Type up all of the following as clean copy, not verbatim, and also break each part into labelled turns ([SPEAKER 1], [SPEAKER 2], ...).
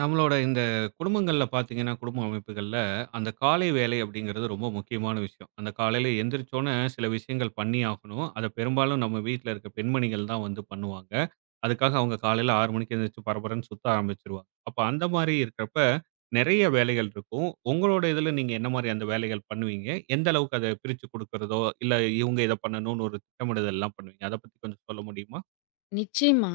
[SPEAKER 1] நம்மளோட இந்த குடும்பங்கள்ல பார்த்தீங்கன்னா, குடும்ப அமைப்புகள்ல அந்த காலை வேலை அப்படிங்கிறது ரொம்ப முக்கியமான விஷயம். அந்த காலையில எந்திரிச்சோனே சில விஷயங்கள் பண்ணி ஆகணும். அத பெரும்பாலும் நம்ம வீட்ல இருக்க பெண்மணிகள் தான் வந்து பண்ணுவாங்க. அதுக்காக அவங்க காலையில 6 மணிக்கு எந்திரிச்சு பரபரன்னு சுத்த ஆரம்பிச்சுருவாங்க. அப்ப அந்த மாரி இருக்கிறப்ப நெறைய வேலைகள் இருக்கும். உங்களோட இதுல நீங்க என்ன மாரி அந்த வேலைகள் பண்ணுவீங்க? எந்த அளவுக்கு அத பிரிச்சு குடுக்குறதோ, இல்ல இவங்க இத பண்ணணும்னு ஒரு திட்டமிடுதல்லாம் பண்ணுவீங்க. அத பத்தி கொஞ்சம் சொல்ல முடியுமா?
[SPEAKER 2] நிச்சயமா.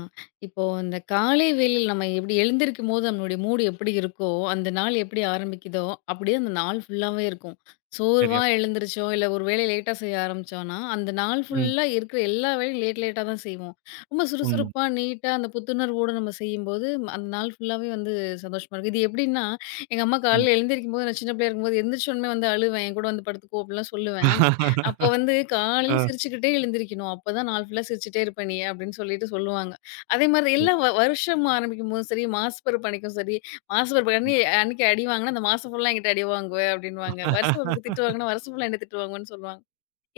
[SPEAKER 2] இப்போ இந்த காலை வேளையில் நம்ம எப்படி எழுந்திருக்கும்போது நம்மளுடைய மூடு எப்படி இருக்கோ, அந்த நாள் எப்படி ஆரம்பிக்குதோ, அப்படியே அந்த நாள் ஃபுல்லாவே இருக்கும். சோர்வா
[SPEAKER 1] சரியா.
[SPEAKER 2] எழுந்திரிச்சோம், இல்ல ஒரு வேலைய லேட்டா செய்ய ஆரம்பிச்சோம்னா, அந்த நாள்
[SPEAKER 1] ம்.
[SPEAKER 2] ஃபுல்லா இருக்கிற எல்லா வேலையும் லேட் லேட்டா தான் செய்வோம். ரொம்ப
[SPEAKER 1] உண்ம.
[SPEAKER 2] சுறுசுறுப்பா, நீட்டா அந்த புத்துணர்வோட நம்ம செய்யும்போது, அந்த நாள் ஃபுல்லாவே வந்து சந்தோஷமா இருக்கும். இது எப்படின்னா, எங்க அம்மா
[SPEAKER 1] ம்.
[SPEAKER 2] காலையில எழுந்திரிக்கும்போது நான் சின்ன பிள்ளையா இருக்கும்போது, எந்திரிச்ச உடனே வந்து அழுவேன். என் கூட வந்து படுத்துக்கோ அப்படிலாம் சொல்லுவேன். அப்ப வந்து காலையில
[SPEAKER 1] ஆ.
[SPEAKER 2] சிரிச்சுக்கிட்டே எழுந்திரிக்கணும். அப்பதான் நாள் ஃபுல்லா சிரிச்சுட்டே இருப்ப நீ அப்படின்னு சொல்லிட்டு சொல்லுவாங்க. அதே மாதிரி
[SPEAKER 1] சரி.
[SPEAKER 2] எல்லா வருஷம் ஆரம்பிக்கும்போதும் சரி, மாச பிறப்பு சரி, மாச பிறப்பு அன்னைக்கு அடி வாங்குனா, அந்த மாசம் ஃபுல்லா என்கிட்ட அடி வாங்குவ அப்படின்னுவாங்க. வருஷ பிறப்புக்கு திட்டு வாங்குனா, வருஷம் ஃபுல்லா என்ன திட்டுவாங்கன்னு சொல்லுவாங்க.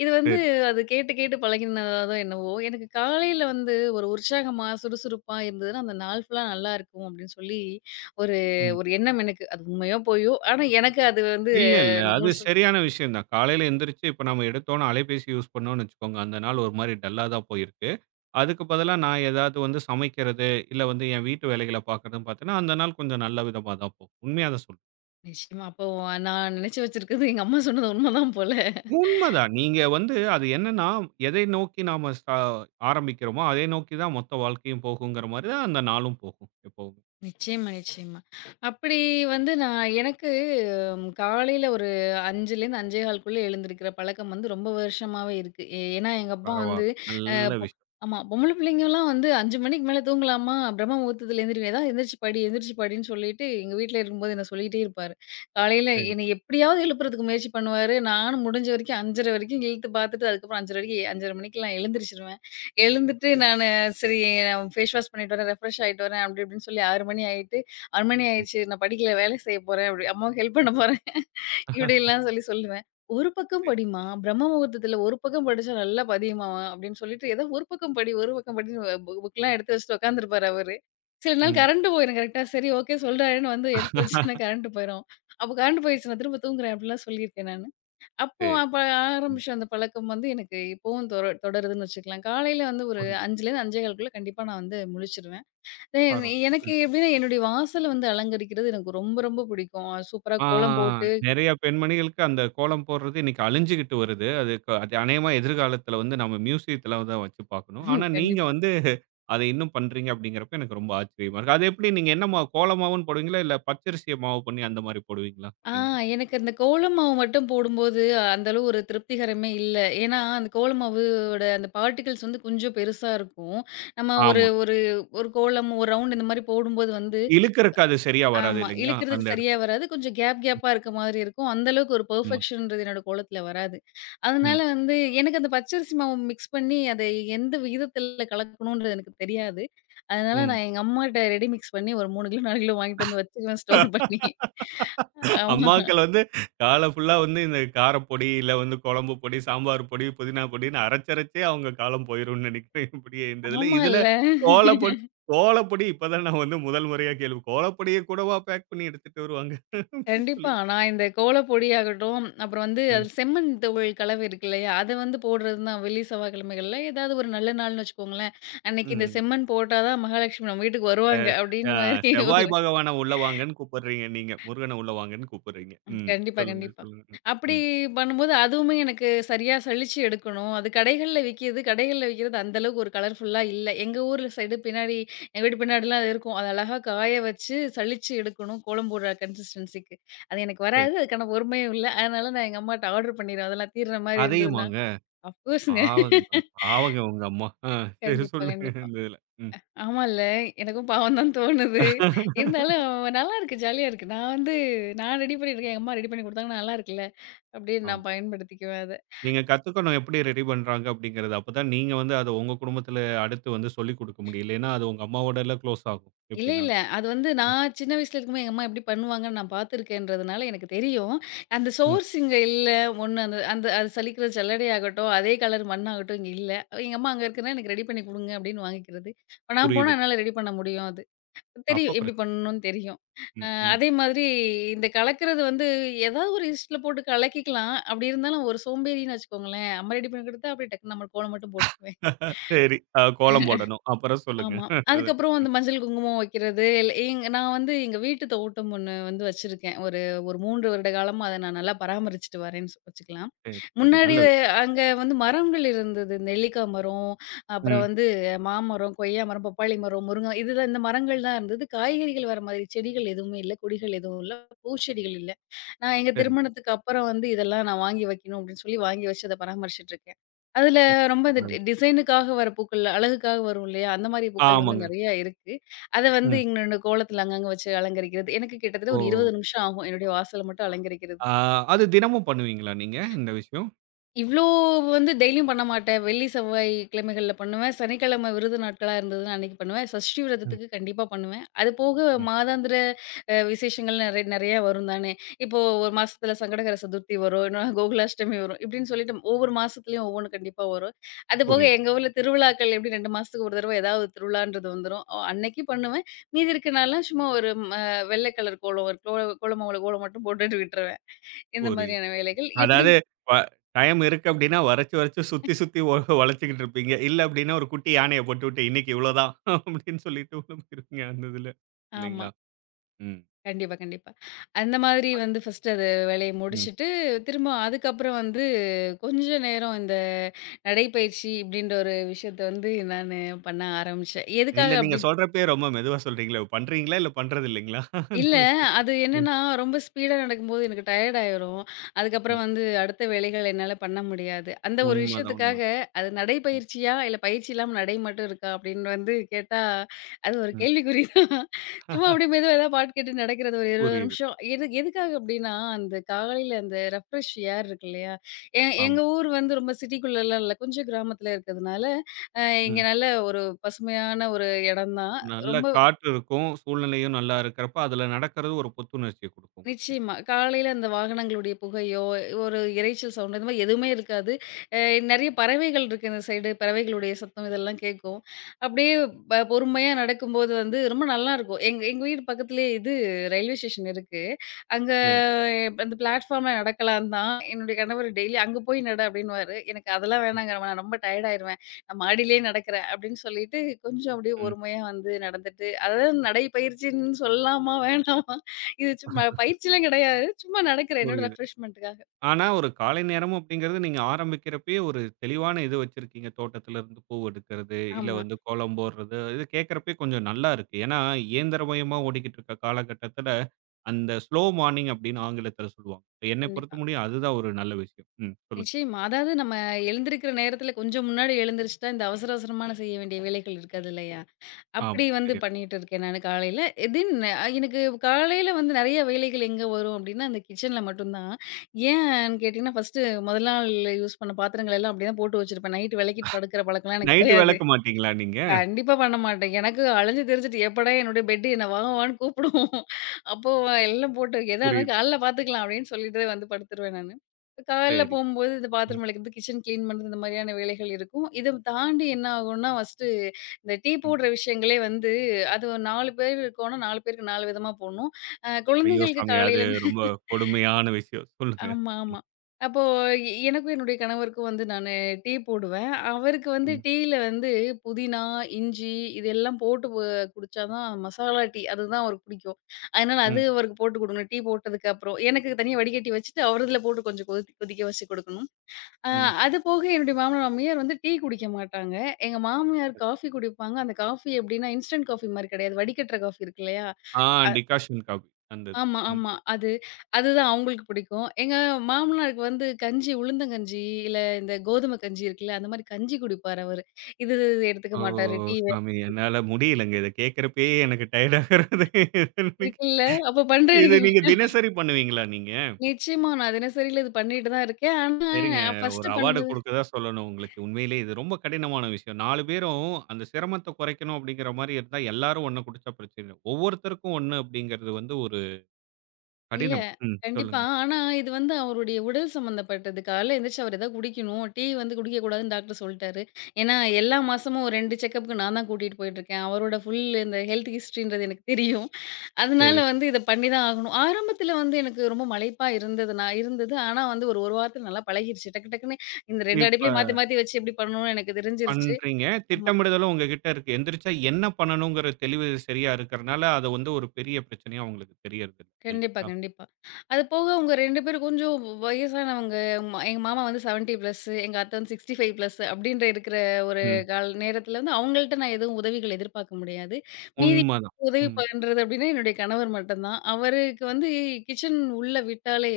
[SPEAKER 2] இது
[SPEAKER 1] சரி.
[SPEAKER 2] வந்து அது கேட்டு கேட்டு பழகினதாதோ என்னவோ, எனக்கு காலையில வந்து ஒரு உற்சாகமா, சுறுசுறுப்பா இருந்ததுன்னா, அந்த நாள் ஃபுல்லா நல்லாயிருக்கும் அப்படின்னு சொல்லி ஒரு
[SPEAKER 1] ம்.
[SPEAKER 2] ஒரு எண்ணம் எனக்கு. அது உண்மையோ பொய்யோ, ஆனா எனக்கு அது வந்து
[SPEAKER 1] இல்ல, இல்ல, அது
[SPEAKER 2] 100%
[SPEAKER 1] சரியான விஷயம் தான். காலையில எந்திரிச்சு இப்ப நம்ம எடுத்தோனே அலைபேசி யூஸ் பண்ணோம்னு வச்சுக்கோங்க, அந்த நாள் ஒரு மாரி டல்லா தான் போயிருக்கு. அதுக்கு பதிலா நான் ஏதாவது வந்து சமைக்கிறது, இல்ல வந்து என் வீட்டு வேலைகள பார்க்குறதுன்னு பார்த்தேன்னா, அந்த நாள் கொஞ்சம் நல்ல விதமா தான் போகும். உண்மையா தான் சொல்றேன்.
[SPEAKER 2] நிச்சயமா. அப்போ நான் நினைச்சு வச்சிருக்கிறது எங்க அம்மா சொன்னது உண்மதான் போல.
[SPEAKER 1] உண்மதான். நீங்க வந்து அது என்னன்னா, எதை நோக்கி நாம ச ஆரம்பிக்கிறோமோ, அதை நோக்கி தான் மொத்த வாழ்க்கையும் போகுங்கிற மாரி தான் அந்த நாளும் போகும் எப்பவுமே.
[SPEAKER 2] நிச்சயமா, நிச்சயமா. அப்படி வந்து நான் எனக்கு காலையில ஒரு 5:00லேருந்து 5:15க்குள்ள எழுந்திருக்கிற பழக்கம் வந்து ரொம்ப வருஷமாவே இருக்கு. ஏன்னா எங்க அப்பா வந்து
[SPEAKER 1] பரவால்ல.
[SPEAKER 2] அ
[SPEAKER 1] நல்ல
[SPEAKER 2] பொ
[SPEAKER 1] விஷயம்.
[SPEAKER 2] ஆமா. பொம்பள பிள்ளைங்கலாம் வந்து 5:00 மணிக்கு மேல தூங்கலாமா? பிரம்ம முகூர்த்தத்துல எந்திரிக்க ஏதாவது எந்திரிச்சு படி, எந்திரிச்சு படின்னு சொல்லிட்டு எங்க வீட்ல இருக்கும்போது என்ன சொல்லிட்டே இருப்பாரு. காலையில
[SPEAKER 1] சரி,
[SPEAKER 2] என்னை எப்படியாவது எழுப்புறதுக்கு முயற்சி பண்ணுவாரு. நானும் முடிஞ்ச வரைக்கும் 5:30 வரைக்கும் இழுத்து பார்த்துட்டு அதுக்கப்புறம் 5:30 மணிக்கெல்லாம் எழுந்திரிச்சுருவேன். எழுந்துட்டு நானு சரி நான் ஃபேஸ் வாஷ் பண்ணிட்டு வரேன், ரெஃப்ரெஷ் ஆயிட்டு வரேன், அப்படி இப்படின்னு சொல்லி 6 மணி
[SPEAKER 1] ம்,
[SPEAKER 2] ஆயிருச்சு. நான் படிக்கல, வேலை செய்ய போறேன், அப்படி அம்மாவுக்கு ஹெல்ப் பண்ண போறேன். இப்படிலாம் சொல்லி சொல்லுவேன். "ஒரு பக்கம்
[SPEAKER 1] சரி.
[SPEAKER 2] படிம்மா, பிரம்ம முகூர்த்தத்துல ஒரு பக்கம் படிச்சா நல்லா பதியுமா" அப்படின்னு சொல்லிட்டு, ஏதோ ஒரு பக்கம் படி, ஒரு பக்கம் படின்னு புக்லாம் எடுத்து வச்சுட்டு உட்காந்துருப்பாரு அவரு. சில நாள்
[SPEAKER 1] ம்,
[SPEAKER 2] கரண்ட் போயிரும் கரெக்ட்டா. சரி, ஓகே சொல்றாருன்னு வந்து எடுத்து வச்சு நான் கரண்ட் போயிரும். அப்போ கரண்ட் போயிருச்சு, நான் திரும்ப தூங்குறேன் அப்படிலாம் சொல்லியிருக்கேன் நானு. அப்போ
[SPEAKER 1] சரி.
[SPEAKER 2] அப்ப
[SPEAKER 1] ம்.
[SPEAKER 2] ஆரம்பிச்ச அந்த பழக்கம் வந்து எனக்கு இப்பவும் தொடருதுன்னு வச்சுக்கலாம். காலையில வந்து ஒரு
[SPEAKER 1] புரியுது.
[SPEAKER 2] 5:00லேருந்து 5:15க்குள்ள கண்டிப்பா நான் வந்து முழிச்சுருவேன். எ
[SPEAKER 1] பரவால்ல.
[SPEAKER 2] எனக்கு எப்படின்னா, என்னுடைய வாசல வந்து அலங்கரிக்கிறது எனக்கு ரொம்ப ரொம்ப பிடிக்கும். சூப்பரா
[SPEAKER 1] ஆ.
[SPEAKER 2] கோலம் போட்டு
[SPEAKER 1] நெறைய பெண்மணிகளுக்கு அந்த கோலம் போடுறது இன்னைக்கு அழிஞ்சுகிட்டு வருது. அது க அது அநேகமா எதிர்காலத்துல வந்து நம்ம மியூசியத்துல தான் வச்சு பார்க்கணும்.
[SPEAKER 2] ஹம்,
[SPEAKER 1] ஆனா நீங்க
[SPEAKER 2] கண்டிப்பா.
[SPEAKER 1] வந்து அத இன்னும் பண்றீங்க அப்படிங்கிறப்ப எனக்கு ரொம்ப ஆச்சரியமா இருக்கு. அது எப்படி நீங்க என்ன மாவு கோல மாவுன்னு போடுவீங்களா? இல்ல பச்சரிசிய மாவு பண்ணி அந்த மாரி போடுவீங்களா
[SPEAKER 2] ஆ
[SPEAKER 1] நீங்க?
[SPEAKER 2] எனக்கு அந்த கோல மாவு மட்டும் போடும்போது, அந்த அளவு ஒரு திருப்திகரமே இல்ல. ஏன்னா, அந்த கோல மாவோட அந்த பார்ட்டிகிள்ஸ் வந்து கொஞ்சம் பெருசா இருக்கும். நம்ம ஒரு
[SPEAKER 1] ஆமா.
[SPEAKER 2] ஒரு ஒரு கோலம், ஒரு ரவுண்ட் இந்த மாரி போடும்போது வந்து
[SPEAKER 1] இழுக்கறக்கு அது சரியா வராது
[SPEAKER 2] ஆமா.
[SPEAKER 1] இல்லைங்களா? அந்த
[SPEAKER 2] இழுக்கிறதுக்கு
[SPEAKER 1] இடத்து.
[SPEAKER 2] சரியா வராது. கொஞ்சம் கேப்பா இருக்க மாதிரி இருக்கும். அந்த அளவுக்கு ஒரு
[SPEAKER 1] ம்.
[SPEAKER 2] பெர்ஃபெக்ஷன்ன்றது என்னோட கோலத்துல வராது. அதனால
[SPEAKER 1] ம்.
[SPEAKER 2] வந்து எனக்கு அந்த பச்சரிசி மாவு மிக்ஸ் பண்ணி அதை எந்த விகிதத்துல கலக்கணும்ன்றது எனக்கு தெரியாது. அதனால
[SPEAKER 1] உண்ம.
[SPEAKER 2] நான் எங்க அம்மாட்ட ரெடி மிக்ஸ் பண்ணி ஒரு 3 கிலோ, 4 கிலோ வாங்கிட்டு வந்து வச்சுக்குவேன் ஸ்டோர் பண்ணி. ஆமா.
[SPEAKER 1] அம்மாக்கள் வந்து காலை ஃபுல்லா வந்து இந்த காரப்பொடி, இல்ல வந்து குழம்பு பொடி, சாம்பார் பொடி, புதினா பொடின்னு அரைச்சரைச்சே அவங்க காலம் போயிரும்னு நினைக்கிறேன். இப்படியே இந்த இதுல. இதுல
[SPEAKER 2] ஆமால்ல.
[SPEAKER 1] கோலப்பொடி. கோலப்பொடி இப்ப தான் நான் வந்து முதல் முறையா கேள்வி. கோலப்பொடிய கூடவா பேக் பண்ணி எடுத்துட்டு வருவாங்க? அப்படின்னு சொல்லி.
[SPEAKER 2] கண்டிப்பா. நான் இந்த கோல பொடியாகட்டும், அப்புறம் வந்து
[SPEAKER 1] ம்.
[SPEAKER 2] அதில செம்மண் தூள் கலவை இருக்கு இல்லையா? அத வந்து போடுறது தான் வெள்ளி, செவ்வாய்க்கிழமைகள்ல ஏதாவது ஒரு நல்ல நாள்னு வச்சுக்கோங்களேன். அன்னைக்கு இந்த
[SPEAKER 1] ம்.
[SPEAKER 2] செம்மண் போட்டா தான் மகாலட்சுமி நம்ம வீட்டுக்கு
[SPEAKER 1] அ.
[SPEAKER 2] வருவாங்க.
[SPEAKER 1] அ.
[SPEAKER 2] அப்படின்னு மாரி
[SPEAKER 1] செவ்வாய் பகவான உள்ள வாங்கன்னு கூப்பிடுறீங்க நீங்க. முருகன உள்ள வாங்கன்னு கூப்பிடுறீங்க.
[SPEAKER 2] ம்.
[SPEAKER 1] ம்.
[SPEAKER 2] கண்டிப்பா,
[SPEAKER 1] சொல்லுங்க,
[SPEAKER 2] கண்டிப்பா.
[SPEAKER 1] சொல்லுங்க. ம்.
[SPEAKER 2] அப்படி
[SPEAKER 1] ம்.
[SPEAKER 2] பண்ணும்போது அதுவுமே எனக்கு சரியா சலிச்சு எடுக்கணும். அது கடைகள்ல விக்கிது. கடைகள்ல விக்கிறது அந்த அளவுக்கு ஒரு கலர்ஃபுல்லா இல்ல. எங்க ஊர்ல சைடு பின்னாடி எங்க வீட்டு பின்னாடிலாம் அது இருக்கும். அது அழகா காய வச்சு சலிச்சு எடுக்கணும் கோலம் போடுற கன்சிஸ்டன்சிக்கு. அது எனக்கு
[SPEAKER 1] சரி.
[SPEAKER 2] வராது. அதுக்கான பொறுமையும் இல்ல. அதனால நான் எங்க அம்மாட்ட ஆர்டர் பண்ணிருவேன். அதெல்லாம் தீர்ற மாரி இருந்ததுன்னா.
[SPEAKER 1] அதையுமாங்க?
[SPEAKER 2] அஃப்கோர்ஸ்ங்க.
[SPEAKER 1] பாவங்க, பாவங்க உங்க அம்மா. ஆ. சரி
[SPEAKER 2] கண்டிப்பா,
[SPEAKER 1] சொல்லுங்க
[SPEAKER 2] கண்டிப்பா.
[SPEAKER 1] இந்த இதுல. ம்.
[SPEAKER 2] ஆமால்ல. எனக்கும் பாவம் தான் தோணுது. இருந்தாலும் நல்லா இருக்கு. ஜாலியா இருக்கு. நான் வந்து நான் ரெடி பண்ணிருக்கேன். எங்க அம்மா ரெடி பண்ணி குடுத்தாங்கன்னா நல்லா இருக்குல்ல. அப்டியே
[SPEAKER 1] ஆமா.
[SPEAKER 2] நான் பயன்படுத்திக்குவேன் அத.
[SPEAKER 1] நீங்க கத்துக்கணும் எப்படி ரெடி பண்றாங்க அப்படிங்கிறது. அப்பதான் நீங்க வந்து அத உங்க குடும்பத்துல அடுத்து வந்து சொல்லிக் குடுக்க முடியும். இல்லைன்னா அது உங்க அம்மாவோட எல்லாம் க்ளோஸ் ஆகும்
[SPEAKER 2] இல்ல, இல்ல.
[SPEAKER 1] எப்படின்னாலும்.
[SPEAKER 2] அது வந்து
[SPEAKER 1] ம்,
[SPEAKER 2] நான் சின்ன வயசுல இருக்கும்போது எங்க அம்மா எப்டி பண்ணுவாங்கன்னு நான் பார்த்துருக்கேன்றதுனால எனக்கு தெரியும். அந்த
[SPEAKER 1] ம்.
[SPEAKER 2] சோர்ஸ் இங்க இல்ல. ஒண்ணு அந்த அந்த அது சலிக்கிற ஜல்லடையாகட்டும், அதே கலர் மண்ணாகட்டும் இங்க இல்ல. எங்க அம்மா அங்க இருக்குன்னா எனக்கு ரெடி பண்ணி குடுங்க அப்டின்னு வாங்கிக்கிறது. இப்ப நான்
[SPEAKER 1] புரியுது.
[SPEAKER 2] போனா என்னால ரெடி பண்ண முடியும் அது.
[SPEAKER 1] அப்ப
[SPEAKER 2] தெரியும் எப்டி
[SPEAKER 1] பிரச்சனை.
[SPEAKER 2] பண்ணணும்னு தெரியும். அ
[SPEAKER 1] ம், ம்.
[SPEAKER 2] அதே மாதிரி இந்த கலக்கிறது வந்து ஏதாவது ஒரு இஸ்ட்ல போட்டு கலக்கிக்கலாம். அப்டி இருந்தாலும் ஒரு சோம்பேறின்னு வச்சுக்கோங்களேன். அம்மா ரெடி பண்ணி குடுத்தா அப்டியே டக்குன்னு நம்ம கோலம் மட்டும் போட்டு
[SPEAKER 1] சரி. அ கோலம் போடணும். அப்புறம் சொல்லுங்க.
[SPEAKER 2] ஆமா.
[SPEAKER 1] இதுல.
[SPEAKER 2] அதுக்கப்புறம் அந்த
[SPEAKER 1] ம்.
[SPEAKER 2] மஞ்சள், குங்குமம் வைக்கிறது. எங்க நான் வந்து எங்க வீட்டு தோட்டம் ஒண்ணு வந்து வச்சிருக்கேன். ஒரு ஒரு 3 வருட காலமா அத நான் நல்லா பராமரிச்சுட்டு வரேன்னு சொ வச்சுக்கலாம்.
[SPEAKER 1] சரி, சரி.
[SPEAKER 2] முன்னாடி
[SPEAKER 1] நல்ல விஷயம்.
[SPEAKER 2] அங்க வந்து மரங்கள் இருந்தது. நெல்லிக்கா மரம், அப்புறம்
[SPEAKER 1] ம்.
[SPEAKER 2] வந்து மாமரம், கொய்யா மரம், பப்பாளி மரம், முருங்கை இதுதான் இந்த மரங்கள் தான் இருந்தது. காய்கறிகள் வர மாதிரி செடிகள் எதுவுமே இல்ல. கொடிகள் எதுவும் இல்ல. பூச்செடிகள் இல்ல. நான் எங்க
[SPEAKER 1] சரிங்க.
[SPEAKER 2] திருமணத்துக்கு அப்புறம் வந்து இதெல்லாம் நான் வாங்கி வைக்கணும் அப்படின்னு சொல்லி வாங்கி வச்சு அதை பராமரிச்சுட்டு இருக்கேன். அதுல
[SPEAKER 1] சரி.
[SPEAKER 2] ரொம்ப இந்த
[SPEAKER 1] நல்ல விஷயம்.
[SPEAKER 2] டிசைனுக்காக வர பூக்கள், அழகுக்காக வரும் இல்லையா? அந்த மாரி பூக்கள் வந்து
[SPEAKER 1] ஆமாங்க.
[SPEAKER 2] நெறைய இருக்கு. அத வந்து
[SPEAKER 1] ம்.
[SPEAKER 2] எங்களோட கோலத்துல அங்கங்க வச்சு அலங்கரிக்கிறது. எனக்கு கிட்டத்தட்ட
[SPEAKER 1] ஓ!
[SPEAKER 2] ஒரு 20 நிமிஷம் ஆகும் என்னுடைய வாசல மட்டும்
[SPEAKER 1] ஆ.
[SPEAKER 2] அலங்கரிக்கிறதுக்கு.
[SPEAKER 1] அது தினமும் பண்ணுவீங்களா நீங்க இந்த விஷயம்?
[SPEAKER 2] இவ்ளோ வந்து டெய்லியும் பண்ண மாட்டேன். வெள்ளி, செவ்வாய் கிழமைகள்ல பண்ணுவேன். சனிக்கிழமை விரத நாட்களா இருந்ததுன்னா அன்னைக்கு பண்ணுவேன். சஷ்டி
[SPEAKER 1] ம்,
[SPEAKER 2] விரதத்துக்கு கண்டிப்பா பண்ணுவேன். அது போக
[SPEAKER 1] ம்.
[SPEAKER 2] மாதாந்திர விசேஷங்கள் நிறை நெறையா வரும் தானே! இப்போ ஒரு மாசத்துல சங்கடகர சதுர்த்தி வரும். இன்னும் கோகுலாஷ்டமி வரும். இப்படின்னு சொல்லிட்டு ஒவ்வொரு மாசத்துலயும் ஒவ்வொன்னு கண்டிப்பா வரும். அது போக
[SPEAKER 1] புரியுது,
[SPEAKER 2] எங்க ஊர்ல திருவிழாக்கள் எப்படி 2 மாசத்துக்கு ஒரு தடவ ஏதாவது திருவிழான்றது வந்துரும். அன்னைக்கு பண்ணுவேன். மீதி இருக்க நாள்லாம் சும்மா ஒரு வெள்ளை கலர் கோலம் ஒரு கோலமாவுல கோலம் மட்டும் போட்டுட்டு விட்டுருவேன். இந்த
[SPEAKER 1] புரியுது.
[SPEAKER 2] மாதிரியான வேலைகள். எப்படி
[SPEAKER 1] அதாவது வ டைம் இருக்கு அப்டின்னா, வறச்சு, வறச்சு சுத்தி, சுத்தி ஒ ஒழச்சுக்கிட்டு இருப்பீங்க. இல்ல அப்டின்னா, ஒரு குட்டி யானைய போட்டுவிட்டு, இன்னைக்கு இவ்ளோதான் அப்டின்னு சொல்லிட்டு உள்ள போயிருவீங்க அந்த இதுல.
[SPEAKER 2] ஆமா.
[SPEAKER 1] இல்லைங்களா? ம்.
[SPEAKER 2] கண்டிப்பா, கண்டிப்பா. அந்த மாதிரி
[SPEAKER 1] அது.
[SPEAKER 2] வந்து ஃபர்ஸ்ட்டு அது வேலைய
[SPEAKER 1] ம்.
[SPEAKER 2] முடிச்சுட்டு, திரும்ப அதுக்கப்புறம் வந்து கொஞ்ச நேரம் இந்த நடைப்பயிற்சி இப்படின்ற ஒரு விஷயத்த வந்து நானு பண்ண ஆரம்பிச்சேன்.
[SPEAKER 1] இல்ல
[SPEAKER 2] எதுக்காக
[SPEAKER 1] நீங்க சொல்றப்பயே ரொம்ப மெதுவா சொல்றீங்களே. பண்றீங்களா? இல்ல பண்றது இல்லைங்களா? அந்த
[SPEAKER 2] இல்ல.
[SPEAKER 1] விஷயத்த.
[SPEAKER 2] அது
[SPEAKER 1] ம்,
[SPEAKER 2] என்னன்னா, ரொம்ப ஸ்பீடா நடக்கும்போது எனக்கு டயர்ட் ஆயிரும். அதுக்கப்புறம்
[SPEAKER 1] ம்.
[SPEAKER 2] வந்து அடுத்த வேலைகள் என்னால பண்ண முடியாது. அந்த ஒரு
[SPEAKER 1] உண்மதான்,
[SPEAKER 2] விஷயத்துக்காக,
[SPEAKER 1] உண்மதான்.
[SPEAKER 2] அது
[SPEAKER 1] ம்,
[SPEAKER 2] நடைப்பயிற்சியா? இல்ல பயிற்சி இல்லாம நடை மட்டும் இருக்கா? அப்படின்னு வந்து கேட்டா, அது ஒரு
[SPEAKER 1] ம்.
[SPEAKER 2] கேள்விக்குறி தான். சும்மா அப்படியே மெதுவா ஏதாவது பாட்டு கேட்டு நடக்கிறது ஒரு 20
[SPEAKER 1] புரியுது.
[SPEAKER 2] நிமிஷம். எது எதுக்காக அப்படின்னா, அந்த காலையில அந்த ரெஃப்ரெஷ் ஏர் இருக்கு இல்லையா?
[SPEAKER 1] ஆமா.
[SPEAKER 2] எங்க ஊர் வந்து ரொம்ப சிட்டிக்குள்ளலாம் இல்ல. கொஞ்சம் கிராமத்துல இருக்கிறதுனால, அ இங்க
[SPEAKER 1] ம்.
[SPEAKER 2] நல்ல ஒரு பசுமையான ஒரு இடம் தான்.
[SPEAKER 1] நல்ல
[SPEAKER 2] ரொம்ப
[SPEAKER 1] காற்று இருக்கும். சூழ்நிலையும் நல்லா இருக்கிறப்ப, அதுல நடக்கிறது ஒரு புத்துணர்ச்சிய குடுக்கும் உங்களுக்கு.
[SPEAKER 2] நிச்சயமா. காலையில அந்த வாகனங்களுடைய புகையோ, ஒரு இரைச்சல் சவுண்ட் இந்த மாரி எதுவுமே இருக்காது. அ நெறைய பறவைகள் இருக்கு இந்த சைடு. பறவைகளுடைய சத்தம் இதெல்லாம் கேட்கும். அப்படியே பொறுமையா நடக்கும்போது வந்து ரொம்ப நல்லாருக்கும். எங்க எங்க வீடு பக்கத்துலயே இது ரயில்வே ஸ்டேஷன் இருக்கு. அங்க
[SPEAKER 1] சரி.
[SPEAKER 2] அந்த பிளாட்ஃபார்ம்ல நடக்கலாம் தான். என்னுடைய கணவர் டெய்லி "அங்க போய் நட" அப்படின்னுவாரு. எனக்கு அதெல்லாம்
[SPEAKER 1] ம்.
[SPEAKER 2] வேணாங்க. நான் ரொம்ப டயர்ட் ஆயிருவேன். நான் மாடியிலேயே நடக்கிறேன் அப்படின்னு சொல்லிட்டு, கொஞ்சம் அப்படியே
[SPEAKER 1] ம்.
[SPEAKER 2] பொறுமையா வந்து நடந்துட்டு அதாவது நடைப்பயிற்சின்னு சொல்லலாமா? வேணாமா? இது சும்மா பயிற்சிலாம் கிடையாது. சும்மா நடக்கிறேன் என்னோட
[SPEAKER 1] புரியுது.
[SPEAKER 2] ரெஃப்ரெஷ்மென்ட்டுக்காக.
[SPEAKER 1] ஆனா, ஒரு காலை நேரம் அப்படிங்கிறது நீங்க ஆரம்பிக்கிறப்பயே ஒரு தெளிவான இது வச்சிருக்கீங்க. தோட்டத்திலருந்து பூ எடுக்கிறது, இல்ல
[SPEAKER 2] ஆமா.
[SPEAKER 1] வந்து கோலம் போடுறது, இது கேட்கறப்பயே கொஞ்சம் நல்லா இருக்கு. ஏன்னா, இயந்திரமயமா ஓடிக்கிட்டு இருக்க காலகட்டத்தில, அந்த ஸ்லோ மார்னிங் அப்படின்னு ஆங்கிலத்தில சொல்லுவாங்க. என்னை பொறுத்த
[SPEAKER 2] கண்டிப்பா.
[SPEAKER 1] முடியும் அதுதான் ஒரு நல்ல விஷயம். ம். சொல்லுங்க.
[SPEAKER 2] நிச்சயமா. அதாவது நம்ம எழுந்திருக்கிற நேரத்தில கொஞ்சம் முன்னாடி எழுந்திரிச்சுட்டா, இந்த அவசர அவசரமான செய்ய வேண்டிய வேலைகள் இருக்காது இல்லையா? அப்படி
[SPEAKER 1] ஆமா.
[SPEAKER 2] வந்து
[SPEAKER 1] சரியா.
[SPEAKER 2] பண்ணிட்டு இருக்கேன் நானு காலையில. தென் எனக்கு காலையில வந்து நெறைய வேலைகள் எங்க வரும் அப்படின்னா, அந்த கிச்சன்ல மட்டும் தான். ஏன்னு கேட்டீங்கன்னா, ஃபர்ஸ்ட்டு முதல் நாள் யூஸ் பண்ண பாத்திரங்கள் எல்லாம் அப்படியே தான் போட்டு வச்சிருப்பேன். நைட்டு விளக்கிட்டு படுக்கிற பழக்கம்லாம் எனக்கு
[SPEAKER 1] நைட்
[SPEAKER 2] கிடையாது.
[SPEAKER 1] விளக்க மாட்டீங்களா நீங்க?
[SPEAKER 2] கண்டிப்பா பண்ண மாட்டேன். எனக்கு அலைஞ்சு திரிஞ்சுட்டு எப்படா என்னுடைய பெட்டு என்ன வா வான்னு கூப்பிடும். அப்போ எல்லாம் போட்டு எதா இருந்தாலும்
[SPEAKER 1] புரியுது.
[SPEAKER 2] காலைல பார்த்துக்கலாம் அப்படின்னு சொல்லிட்டு வந்து படுத்துருவேன் நானு. காலைல
[SPEAKER 1] சரி.
[SPEAKER 2] போம்போது இந்த
[SPEAKER 1] ம்,
[SPEAKER 2] பாத்திரம் விளக்கிறது, கிச்சன் கிளீன் பண்றது இந்த மாதிரியான வேலைகள் இருக்கும். இத தாண்டி என்ன ஆகும்னா ஃபர்ஸ்ட்டு இந்த டீ
[SPEAKER 1] ம்.
[SPEAKER 2] போடுற விஷயங்களே வந்து அது 4 பேர் இருக்கோம்னா 4 பேருக்கு 4 விதமா போடணும்.
[SPEAKER 1] ஐயோ
[SPEAKER 2] குழந்தைகளுக்கு
[SPEAKER 1] சாமி! அது
[SPEAKER 2] காலையில
[SPEAKER 1] ரொம்ப கொடுமையான விஷயம். சொல்லுங்க.
[SPEAKER 2] ஆமா, ஆமா.
[SPEAKER 1] ம்,
[SPEAKER 2] அப்போ எனக்கும் என்னுடைய கணவருக்கும் வந்து நானு டீ போடுவேன். அவருக்கு வந்து
[SPEAKER 1] ம்,
[SPEAKER 2] டீயில வந்து புதினா, இஞ்சி இதெல்லாம் போட்டு குடிச்சா தான் மசாலா டீ. அதுதான் அவருக்கு பிடிக்கும். அதனால
[SPEAKER 1] ம்,
[SPEAKER 2] அது அவருக்கு போட்டு குடுக்கணும். டீ போட்டதுக்கு அப்புறம். எனக்கு தனியா வடிகட்டி வச்சுட்டு, அவருதுல போட்டு கொஞ்சம் கொதி கொதிக்க வச்சு கொடுக்கணும். அ
[SPEAKER 1] ம்.
[SPEAKER 2] அது போக என்னுடைய மாமனார், மாமியார் வந்து டீ குடிக்க மாட்டாங்க. எங்க மாமியார் காஃபி குடிப்பாங்க. அந்த காஃபி எப்படின்னா, இன்ஸ்டன்ட் காஃபி மாரி கிடையாது. வடிகட்டுற காஃபி இருக்கு இல்லையா?
[SPEAKER 1] ஆ. Decoction coffee. அந்த இது.
[SPEAKER 2] ஆமா,
[SPEAKER 1] ம்.
[SPEAKER 2] ஆமா. அது அதுதான் அவங்களுக்கு பிடிக்கும். எங்க மாமனாருக்கு வந்து கஞ்சி, உளுந்தங்கஞ்சி இல்ல இந்த கோதுமை கஞ்சி இருக்குல்ல, அந்த மாரி கஞ்சி குடிப்பாரு அவரு. இது இது
[SPEAKER 1] ஓ!
[SPEAKER 2] எடுத்துக்க மாட்டாரு. டீ
[SPEAKER 1] சாமி என்னால முடியலங்க. இத கேட்கிறப்பயே எனக்கு டயர்ட் ஆகுறது.
[SPEAKER 2] இருக்குல்ல, அப்ப பண்றேன்
[SPEAKER 1] இத
[SPEAKER 2] எனக்கு
[SPEAKER 1] நீங்க தினசரி பண்ணுவீங்களா நீங்க?
[SPEAKER 2] நிச்சயமா நான் தினசரில இது பண்ணிட்டு தான் இருக்கேன்.
[SPEAKER 1] சரிங்க.
[SPEAKER 2] ஆனா
[SPEAKER 1] ஒரு
[SPEAKER 2] ஃபர்ஸ்ட்டு
[SPEAKER 1] அவார்டு
[SPEAKER 2] பண்ணும்போது
[SPEAKER 1] குடுக்கதா சொல்லணும் உங்களுக்கு. உண்மையிலேயே இது ரொம்ப கடினமான விஷயம். 4 பேரும் அந்த சிரமத்த குறைக்கணும் அப்படிங்கிற மாரி இருந்தா எல்லாரும் ஒண்ணு குடிச்சா பிரச்சனை இல்ல. ஒவ்வொருத்தருக்கும் ஒண்ணு அப்படிங்கிறது வந்து ஒரு
[SPEAKER 2] இல்ல
[SPEAKER 1] கடினம். ம்.
[SPEAKER 2] கண்டிப்பா.
[SPEAKER 1] சொல்லுங்க.
[SPEAKER 2] ஆனா இது வந்து அவருடைய உடல் சம்மந்தப்பட்டது. காலைல எந்திரிச்சு அவர் ஏதாவது குடிக்கணும். டீ வந்து குடிக்கக்கூடாதுன்னு டாக்டர் சொல்ட்டாரு. ஏன்னா எல்லா மாசமும் 2 செக்கப்புக்கு நான் தான் கூட்டிட்டு போயிட்டுருக்கேன். அவரோட ஃபுல் இந்த ஹெல்த் ஹிஸ்ட்ரின்றது எனக்கு தெரியும்.
[SPEAKER 1] சரி,
[SPEAKER 2] அதனால
[SPEAKER 1] சரி.
[SPEAKER 2] வந்து இத பண்ணி தான் ஆகணும். ஆரம்பத்தில வந்து எனக்கு ரொம்ப மலைப்பா இருந்தது நான் இருந்தது. ஆனா வந்து ஒரு வாரத்துல நல்லா பழகிருச்சு. டக்கு டக்குன்னு இந்த 2
[SPEAKER 1] இப்ப
[SPEAKER 2] அடுப்புலயும் மாத்தி, மாத்தி வச்சு எப்படி பண்ணணும்னு எனக்கு தெரிஞ்சிருச்சு.
[SPEAKER 1] பண்றீங்க.
[SPEAKER 2] ஆமா.
[SPEAKER 1] திட்டமிடுதலும் உங்ககிட்ட இருக்கு. எந்திரிச்சா என்ன பண்ணணுங்கிற தெளிவு சரியா இருக்கறனால, அது வந்து ஒரு பெரிய பிரச்சனையா உங்களுக்கு தெரியறது இல்ல.
[SPEAKER 2] கண்டிப்பா,
[SPEAKER 1] இல்லைங்களா?
[SPEAKER 2] கண்டிப்பா. அது போக அவங்க 2 பேரும் கொஞ்சம் வயசானவங்க. எங்க மாமா வந்து 70 பிளஸ் எங்க அத்தை வந்து 65 பிளஸ் அப்படின்ற இருக்கிற ஒரு
[SPEAKER 1] ம்.
[SPEAKER 2] கால நேரத்துல வந்து அவங்கள்ட்ட நான் எதுவும் உதவிகள் எதிர்பார்க்க முடியாது. மீதி
[SPEAKER 1] உண்மதான்.
[SPEAKER 2] உதவி
[SPEAKER 1] உண்ம.
[SPEAKER 2] பண்றது அப்படின்னா என்னுடைய கணவர் மட்டும் தான். அவருக்கு வந்து கிச்சன் உள்ள விட்டாலே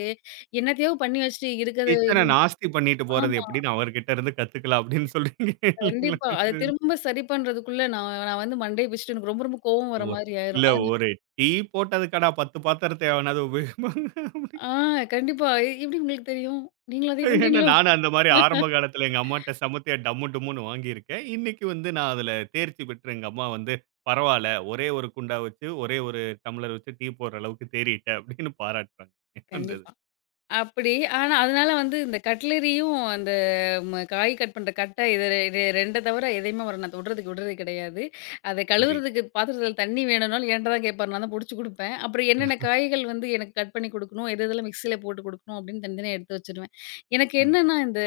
[SPEAKER 2] என்னத்தையோ பண்ணி வச்சுட்டு இருக்கிறது
[SPEAKER 1] கிச்சன நாஸ்தி பண்ணிட்டு போறது எப்படின்னு அவர்கிட்ட இருந்து கத்துக்கலாம் அப்படின்னு சொல்றீங்க இல்லைங்களா?
[SPEAKER 2] கண்டிப்பா.
[SPEAKER 1] இந்த
[SPEAKER 2] அத
[SPEAKER 1] இதுல.
[SPEAKER 2] திரும்ப சரி பண்றதுக்குள்ள நான் நான் வந்து மண்டைய பிச்சுட்டு எனக்கு ரொம்ப ரொம்ப கோவம் வர
[SPEAKER 1] ஒரு
[SPEAKER 2] மாரி
[SPEAKER 1] இல்ல
[SPEAKER 2] ஆயிரும். அதனா
[SPEAKER 1] ஒரு டீ போட்டதுக்காடா 10 பாத்திரத்த எவனாவது உபயோகிப்பாங்க அப்படி.
[SPEAKER 2] ஆ கண்டிப்பா. எப்படி உங்களுக்கு தெரியும்? நீங்களும் அதே
[SPEAKER 1] ஏன்னா
[SPEAKER 2] பண்றீங்களோ?
[SPEAKER 1] நானும் அந்த மாதிரி ஆரம்ப காலத்துல எங்க அம்மாட்ட சமத்தியா டம்மு டும்முன்னு வாங்கியிருக்கேன். இன்னைக்கு வந்து நான் அதுல தேர்ச்சி பெற்று எங்க அம்மா வந்து பரவாயில்ல. ஒரே ஒரு குண்டா வச்சு, ஒரே ஒரு டம்ளர் வச்சு டீ போடுற அளவுக்கு தேறிட்ட அப்படின்னு பாராட்டுறாங்க. அந்த இது.
[SPEAKER 2] கண்டிப்பா. அப்படி. ஆனா, அதனால வந்து இந்த கட்லரியும், அந்த காய் கட் பண்ற கட்டை இது இது 2 தவிர எதையுமே அவர நான் தொடுறதுக்கு விடுறது கிடையாது. அத
[SPEAKER 1] புரியுது.
[SPEAKER 2] கழுவுறதுக்கு பாத்திரத்துல தண்ணி வேணும்னாலும் என்ட்ட தான் கேட்பாரு. நான் தான் புடிச்சு குடுப்பேன். அப்புறம் என்னென்ன காய்கள் வந்து எனக்கு கட் பண்ணி குடுக்கணும், எது எதெல்லாம் மிக்ஸியில போட்டு குடுக்கணும் அப்படின்னு தனித்தனியா எடுத்து வச்சுருவேன். எனக்கு
[SPEAKER 1] ம்.
[SPEAKER 2] என்னன்னா, இந்த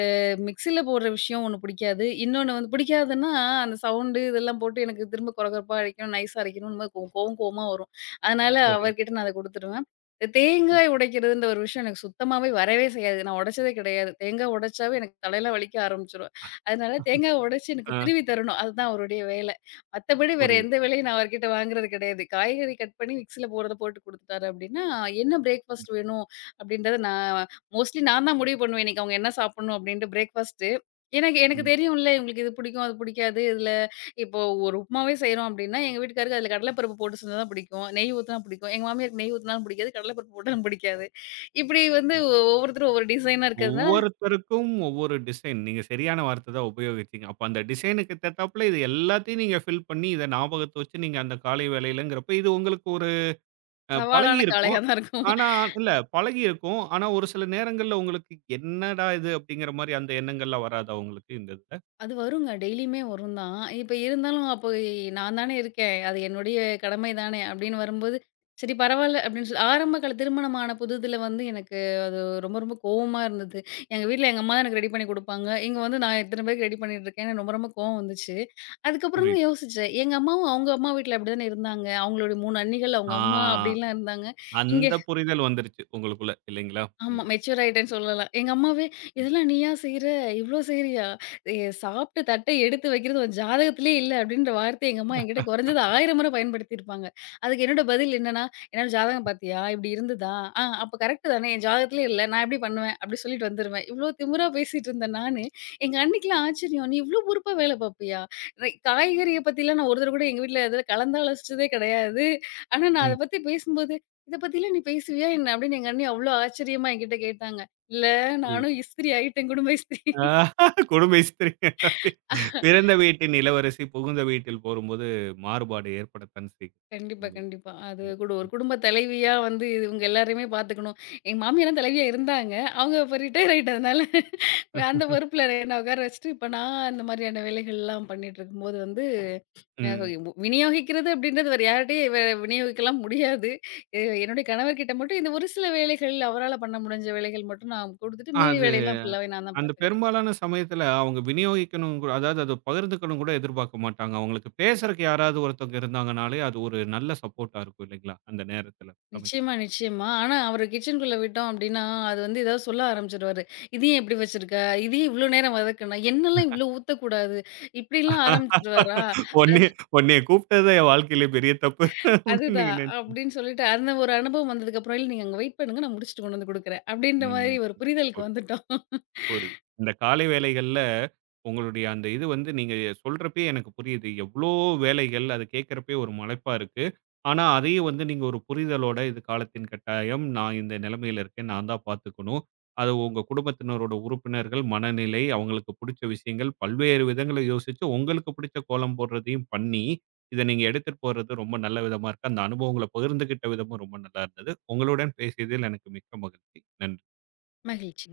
[SPEAKER 2] மிக்ஸியில போடுற விஷயம் ஒண்ணு பிடிக்காது. இன்னொன்னு வந்து பிடிக்காதுன்னா, அந்த சவுண்டு இதெல்லாம் போட்டு எனக்கு திரும்ப கொரகொரப்பா அரைக்கணும், நைஸா அரைக்கணும். இந்த மாரி கோவம் கோவமா வரும். அதனால
[SPEAKER 1] சரி.
[SPEAKER 2] அவர்கிட்ட நான் அத குடுத்துருவேன். இந்த
[SPEAKER 1] ம்.
[SPEAKER 2] தேங்காய் உடைக்கிறதுன்ற ஒரு விஷயம் எனக்கு சுத்தமாவே வரவே செய்யாது. நான் உடைச்சதே கிடையாது. தேங்காய் உடைச்சாவே எனக்கு தலைலாம் வலிக்க ஆரம்பிச்சுரும். அதனால தேங்காய் உடைச்சு எனக்கு
[SPEAKER 1] ஆ.
[SPEAKER 2] திருவி தரணும். அதுதான் அவருடைய வேலை. மத்தபடி வேற
[SPEAKER 1] புரியுது.
[SPEAKER 2] எந்த வேலையும் நான் அவர்கிட்ட வாங்குறது கிடையாது. காய்கறி கட் பண்ணி மிக்ஸில போடுறத போட்டு குடுத்துட்டாரு அப்டின்னா, என்ன பிரேக்ஃபாஸ்ட் வேணும் அப்டின்றத நான் மோஸ்ட்லி நான் தான் முடிவு பண்ணுவேன். இன்னைக்கு அவங்க என்ன சாப்பிடணும் அப்டின்ட்டு பிரேக்ஃபாஸ்ட்டு. எனக்கு
[SPEAKER 1] ம்.
[SPEAKER 2] எனக்கு
[SPEAKER 1] ம்.
[SPEAKER 2] தெரியும்ல இவங்களுக்கு இது பிடிக்கும், அது பிடிக்காது. இதுல இப்போ ஒரு உப்புமாவே செய்றோம் அப்டின்னா, எங்க வீட்டுக்காருக்கு அதுல கடலப்பருப்பு போட்டு செஞ்சா தான் பிடிக்கும். நெய் ஊத்துனா பிடிக்கும். எங்க மாமியாருக்கு நெய் ஊத்துனாலும் பிடிக்காது. கடலப்பருப்பு போட்டாலும் பிடிக்காது. இப்டி வந்து ஒவ்வொருத்தரும் ஒவ்வொரு டிசைனா இருக்கிறதுனால
[SPEAKER 1] ஒவ்வொருத்தருக்கும் ஒவ்வொரு டிசைன். நீங்க சரியான வார்த்தை தான் உபயோகிச்சீங்க. அப்ப அந்த டிசைனுக்கு தகுந்தாப்புல இது எல்லாத்தையும் நீங்க ஃபில் பண்ணி, இத ஞாபகத்த வச்சு நீங்க அந்த காலை வேளையிலங்கிறப்ப, இது உங்களுக்கு ஒரு அ
[SPEAKER 2] சவாலான
[SPEAKER 1] பழகியிருக்கும்.
[SPEAKER 2] காளையா தான் இருக்கும்.
[SPEAKER 1] ஆனா இல்ல பழகியிருக்கும். ஆனா ஒரு சில நேரங்கள்ல உங்களுக்கு என்னடா இது அப்படிங்கிற மாரி அந்த எண்ணங்கள்லாம் வராதா உங்களுக்கு இந்த இதுல?
[SPEAKER 2] அது வருங்க. டெய்லியுமே வரும் தான். இப்ப இருந்தாலும் அப்போ நான் தானே இருக்கேன். அது என்னுடைய கடமை தானே அப்படின்னு வரும்போது, சரி பரவால்ல அப்படின்னு சொல்லி ஆரம்ப கால திருமணம் ஆன புதிதில வந்து எனக்கு அது ரொம்ப ரொம்ப கோவமா இருந்தது. எங்க வீட்ல எங்க அம்மா தான் எனக்கு ரெடி பண்ணி குடுப்பாங்க. இங்க வந்து நான் இத்தன பேருக்கு ரெடி பண்ணிட்டு இருக்கேன்னு ரொம்ப ரொம்ப கோவம் வந்துச்சு. அதுக்கப்புறம்
[SPEAKER 1] புரியுது.
[SPEAKER 2] தான் யோசிச்சேன். எங்க அம்மாவும் அவங்க அம்மா வீட்ல அப்படிதானே இருந்தாங்க. அவங்களுடைய 3 அண்ணிகள்
[SPEAKER 1] ஆ.
[SPEAKER 2] அவங்க அம்மா அப்படிலாம் இருந்தாங்க. இங்க
[SPEAKER 1] அந்த புரிதல் வந்துருச்சு உங்களுக்குள்ள இல்லைங்களா? இந்த
[SPEAKER 2] ஆமா.
[SPEAKER 1] இது.
[SPEAKER 2] மெச்சூர் ஆயிட்டேன்னு சொல்லலாம். எங்க அம்மாவே, "இதெல்லாம் நீயா செய்ற? இவ்ளோ செய்றியா? எ சாப்ட்டு தட்ட எடுத்து வைக்கிறது உன் ஜாதகத்திலேயே இல்ல." அப்படின்ற வார்த்தைய எங்க அம்மா என்கிட்ட குறைஞ்சது 1000 முறை பயன்படுத்தியிருப்பாங்க. அதுக்கு என்னோட பதில் என்னன்னா, "என்னோட ஜாதகம் பாத்தியா? இப்படி இருந்ததா? ஆ அப்ப கரெக்ட் தானே? என் ஜாதகத்திலேயே இல்ல. நான் எப்படி பண்ணுவேன்?" அப்படி சொல்லிட்டு வந்துருவேன். இவ்ளோ திமிரா பேசிட்டு இருந்த நானு, எங்க அண்ணிக்குலாம் ஆச்சரியம். "நீ இவ்ளோ பொறுப்பா வேல பாப்பியா? ரை காய்கறிய பத்திலாம் நான் ஒரு தடவ கூட எங்க வீட்ல அதுல கலந்தாலோசிச்சதே கிடையாது. ஆனா நான்
[SPEAKER 1] ம்.
[SPEAKER 2] அத பத்தி பேசும்போது இத பத்திலாம் நீ பேசுவியா என்ன? அப்படின்னு எங்க அண்ணி அவ்ளோ ஆச்சரியமா என்கிட்ட கேட்டாங்க. இல்ல
[SPEAKER 1] புரியுது.
[SPEAKER 2] நானும் இஸ்திரி ஆயிட்டேன். குடும்ப இஸ்திரி.
[SPEAKER 1] ஆ. குடும்ப இஸ்திரி. பிறந்த வீட்டின் இளவரசி புகுந்த வீட்டில் போரும்போது மாறுபாடு ஏற்படத்தான் செய்யும்.
[SPEAKER 2] கண்டிப்பா,
[SPEAKER 1] உண்மை.
[SPEAKER 2] கண்டிப்பா. அது கூட
[SPEAKER 1] ம்.
[SPEAKER 2] ஒரு குடும்ப தலைவியா வந்து இவங்க எல்லாரையுமே பார்த்துக்கணும். எங்க மாமியார்லாம் தலைவியா இருந்தாங்க. அவங்க இப்ப ரிட்டயர் ஆயிட்டதுனால அந்த பொறுப்புல என்ன உட்கார வச்சுட்டு, இப்ப நான் இந்த மாதிரியான வேலைகள்லாம் பண்ணிட்டு இருக்கும்போது வந்து
[SPEAKER 1] ம்.
[SPEAKER 2] அ
[SPEAKER 1] ம்.
[SPEAKER 2] விநியோகிக்கிறது அப்படின்றது வேற யார்ட்டயும் விநியோகிக்கலாம் முடியாது. என்னுடைய கணவர்கிட்ட மட்டும் இந்த ஒரு சில வேலைகள் அவரால பண்ண முடிஞ்ச வேலைகள் மட்டும் நான் குடுத்துட்டு மீதி
[SPEAKER 1] அது
[SPEAKER 2] வேலையெல்லாம் ஃபுல்லாவே நான் தான்
[SPEAKER 1] அந்த
[SPEAKER 2] பார்த்துக்கிறேன்.
[SPEAKER 1] பெரும்பாலான சமயத்துல அவங்க விநியோகிக்கணும் கூட அதாவது அத பகிர்ந்துக்கணும் கூட எதிர்பார்க்க மாட்டாங்க. அவங்களுக்கு பேசுறக்கு யாராவது ஒருத்தவங்க இருந்தாங்கனாலே, அது ஒரு நல்ல சப்போர்ட்டா இருக்கும் இல்லைங்களா? அந்த நேரத்துல சமைக்க.
[SPEAKER 2] நிச்சயமா, நிச்சயமா. ஆனா, அவர கிச்சனுக்குள்ள விட்டோம் அப்டின்னா, அது வந்து ஏதாவது சொல்ல ஆரம்பிச்சுருவாரு. "இது ஏன் இப்டி வச்சிருக்க? இது ஏன் இவ்ளோ நேரம் வதக்குன? எண்ணெல்லாம் இவ்ளோ ஊத்தக்கூடாது." இப்டிலாம் ஆரம்பிச்சுருவாரா,
[SPEAKER 1] உன்னைய உன்னைய கூப்பிட்டது தான் என் வாழ்க்கையில பெரிய தப்பு அப்படின்னு
[SPEAKER 2] அதுதான்
[SPEAKER 1] நீங்க நினைச்சு.
[SPEAKER 2] அப்டின்னு சொல்லிட்டு அந்த ஒரு அனுபவம் வந்ததுக்கப்புறம், "இல்ல நீங்க அங்க வெயிட் பண்ணுங்க. நான் முடிச்சுட்டு கொண்டு வந்து குடுக்குறேன்." அப்டின்ற மாரி
[SPEAKER 1] ம்.
[SPEAKER 2] ஒரு புரிதலுக்கு வந்துட்டோம்.
[SPEAKER 1] புரியுது. இந்த காலை வேளைகள்ல உங்களுடைய அந்த இது வந்து நீங்க சொல்றப்பயே எனக்கு புரியுது. எவ்ளோ வேலைகள் அது கேட்கறப்பயே ஒரு மலைப்பா இருக்கு. ஆனா அதையும் வந்து நீங்க ஒரு புரிதலோட இது காலத்தின் கட்டாயம். நான் இந்த நிலைமையில இருக்கேன். நான் தான் பார்த்துக்கணும். அது உங்க குடும்பத்தினரோட உறுப்பினர்கள் மனநிலை, அவங்களுக்கு பிடிச்ச விஷயங்கள் பல்வேறு விதங்கள யோசிச்சு உங்களுக்கு பிடிச்ச கோலம் போடுறதையும் பண்ணி, இத நீங்க எடுத்துட்டு போறது ரொம்ப நல்ல விதமா இருக்கு. அந்த அனுபவங்கள பகிர்ந்துகிட்ட விதமும் ரொம்ப நல்லா இருந்தது. உங்களுடன் பேசியதில் எனக்கு மிக்க மகிழ்ச்சி. நன்றி.
[SPEAKER 2] மகிழ்ச்சி.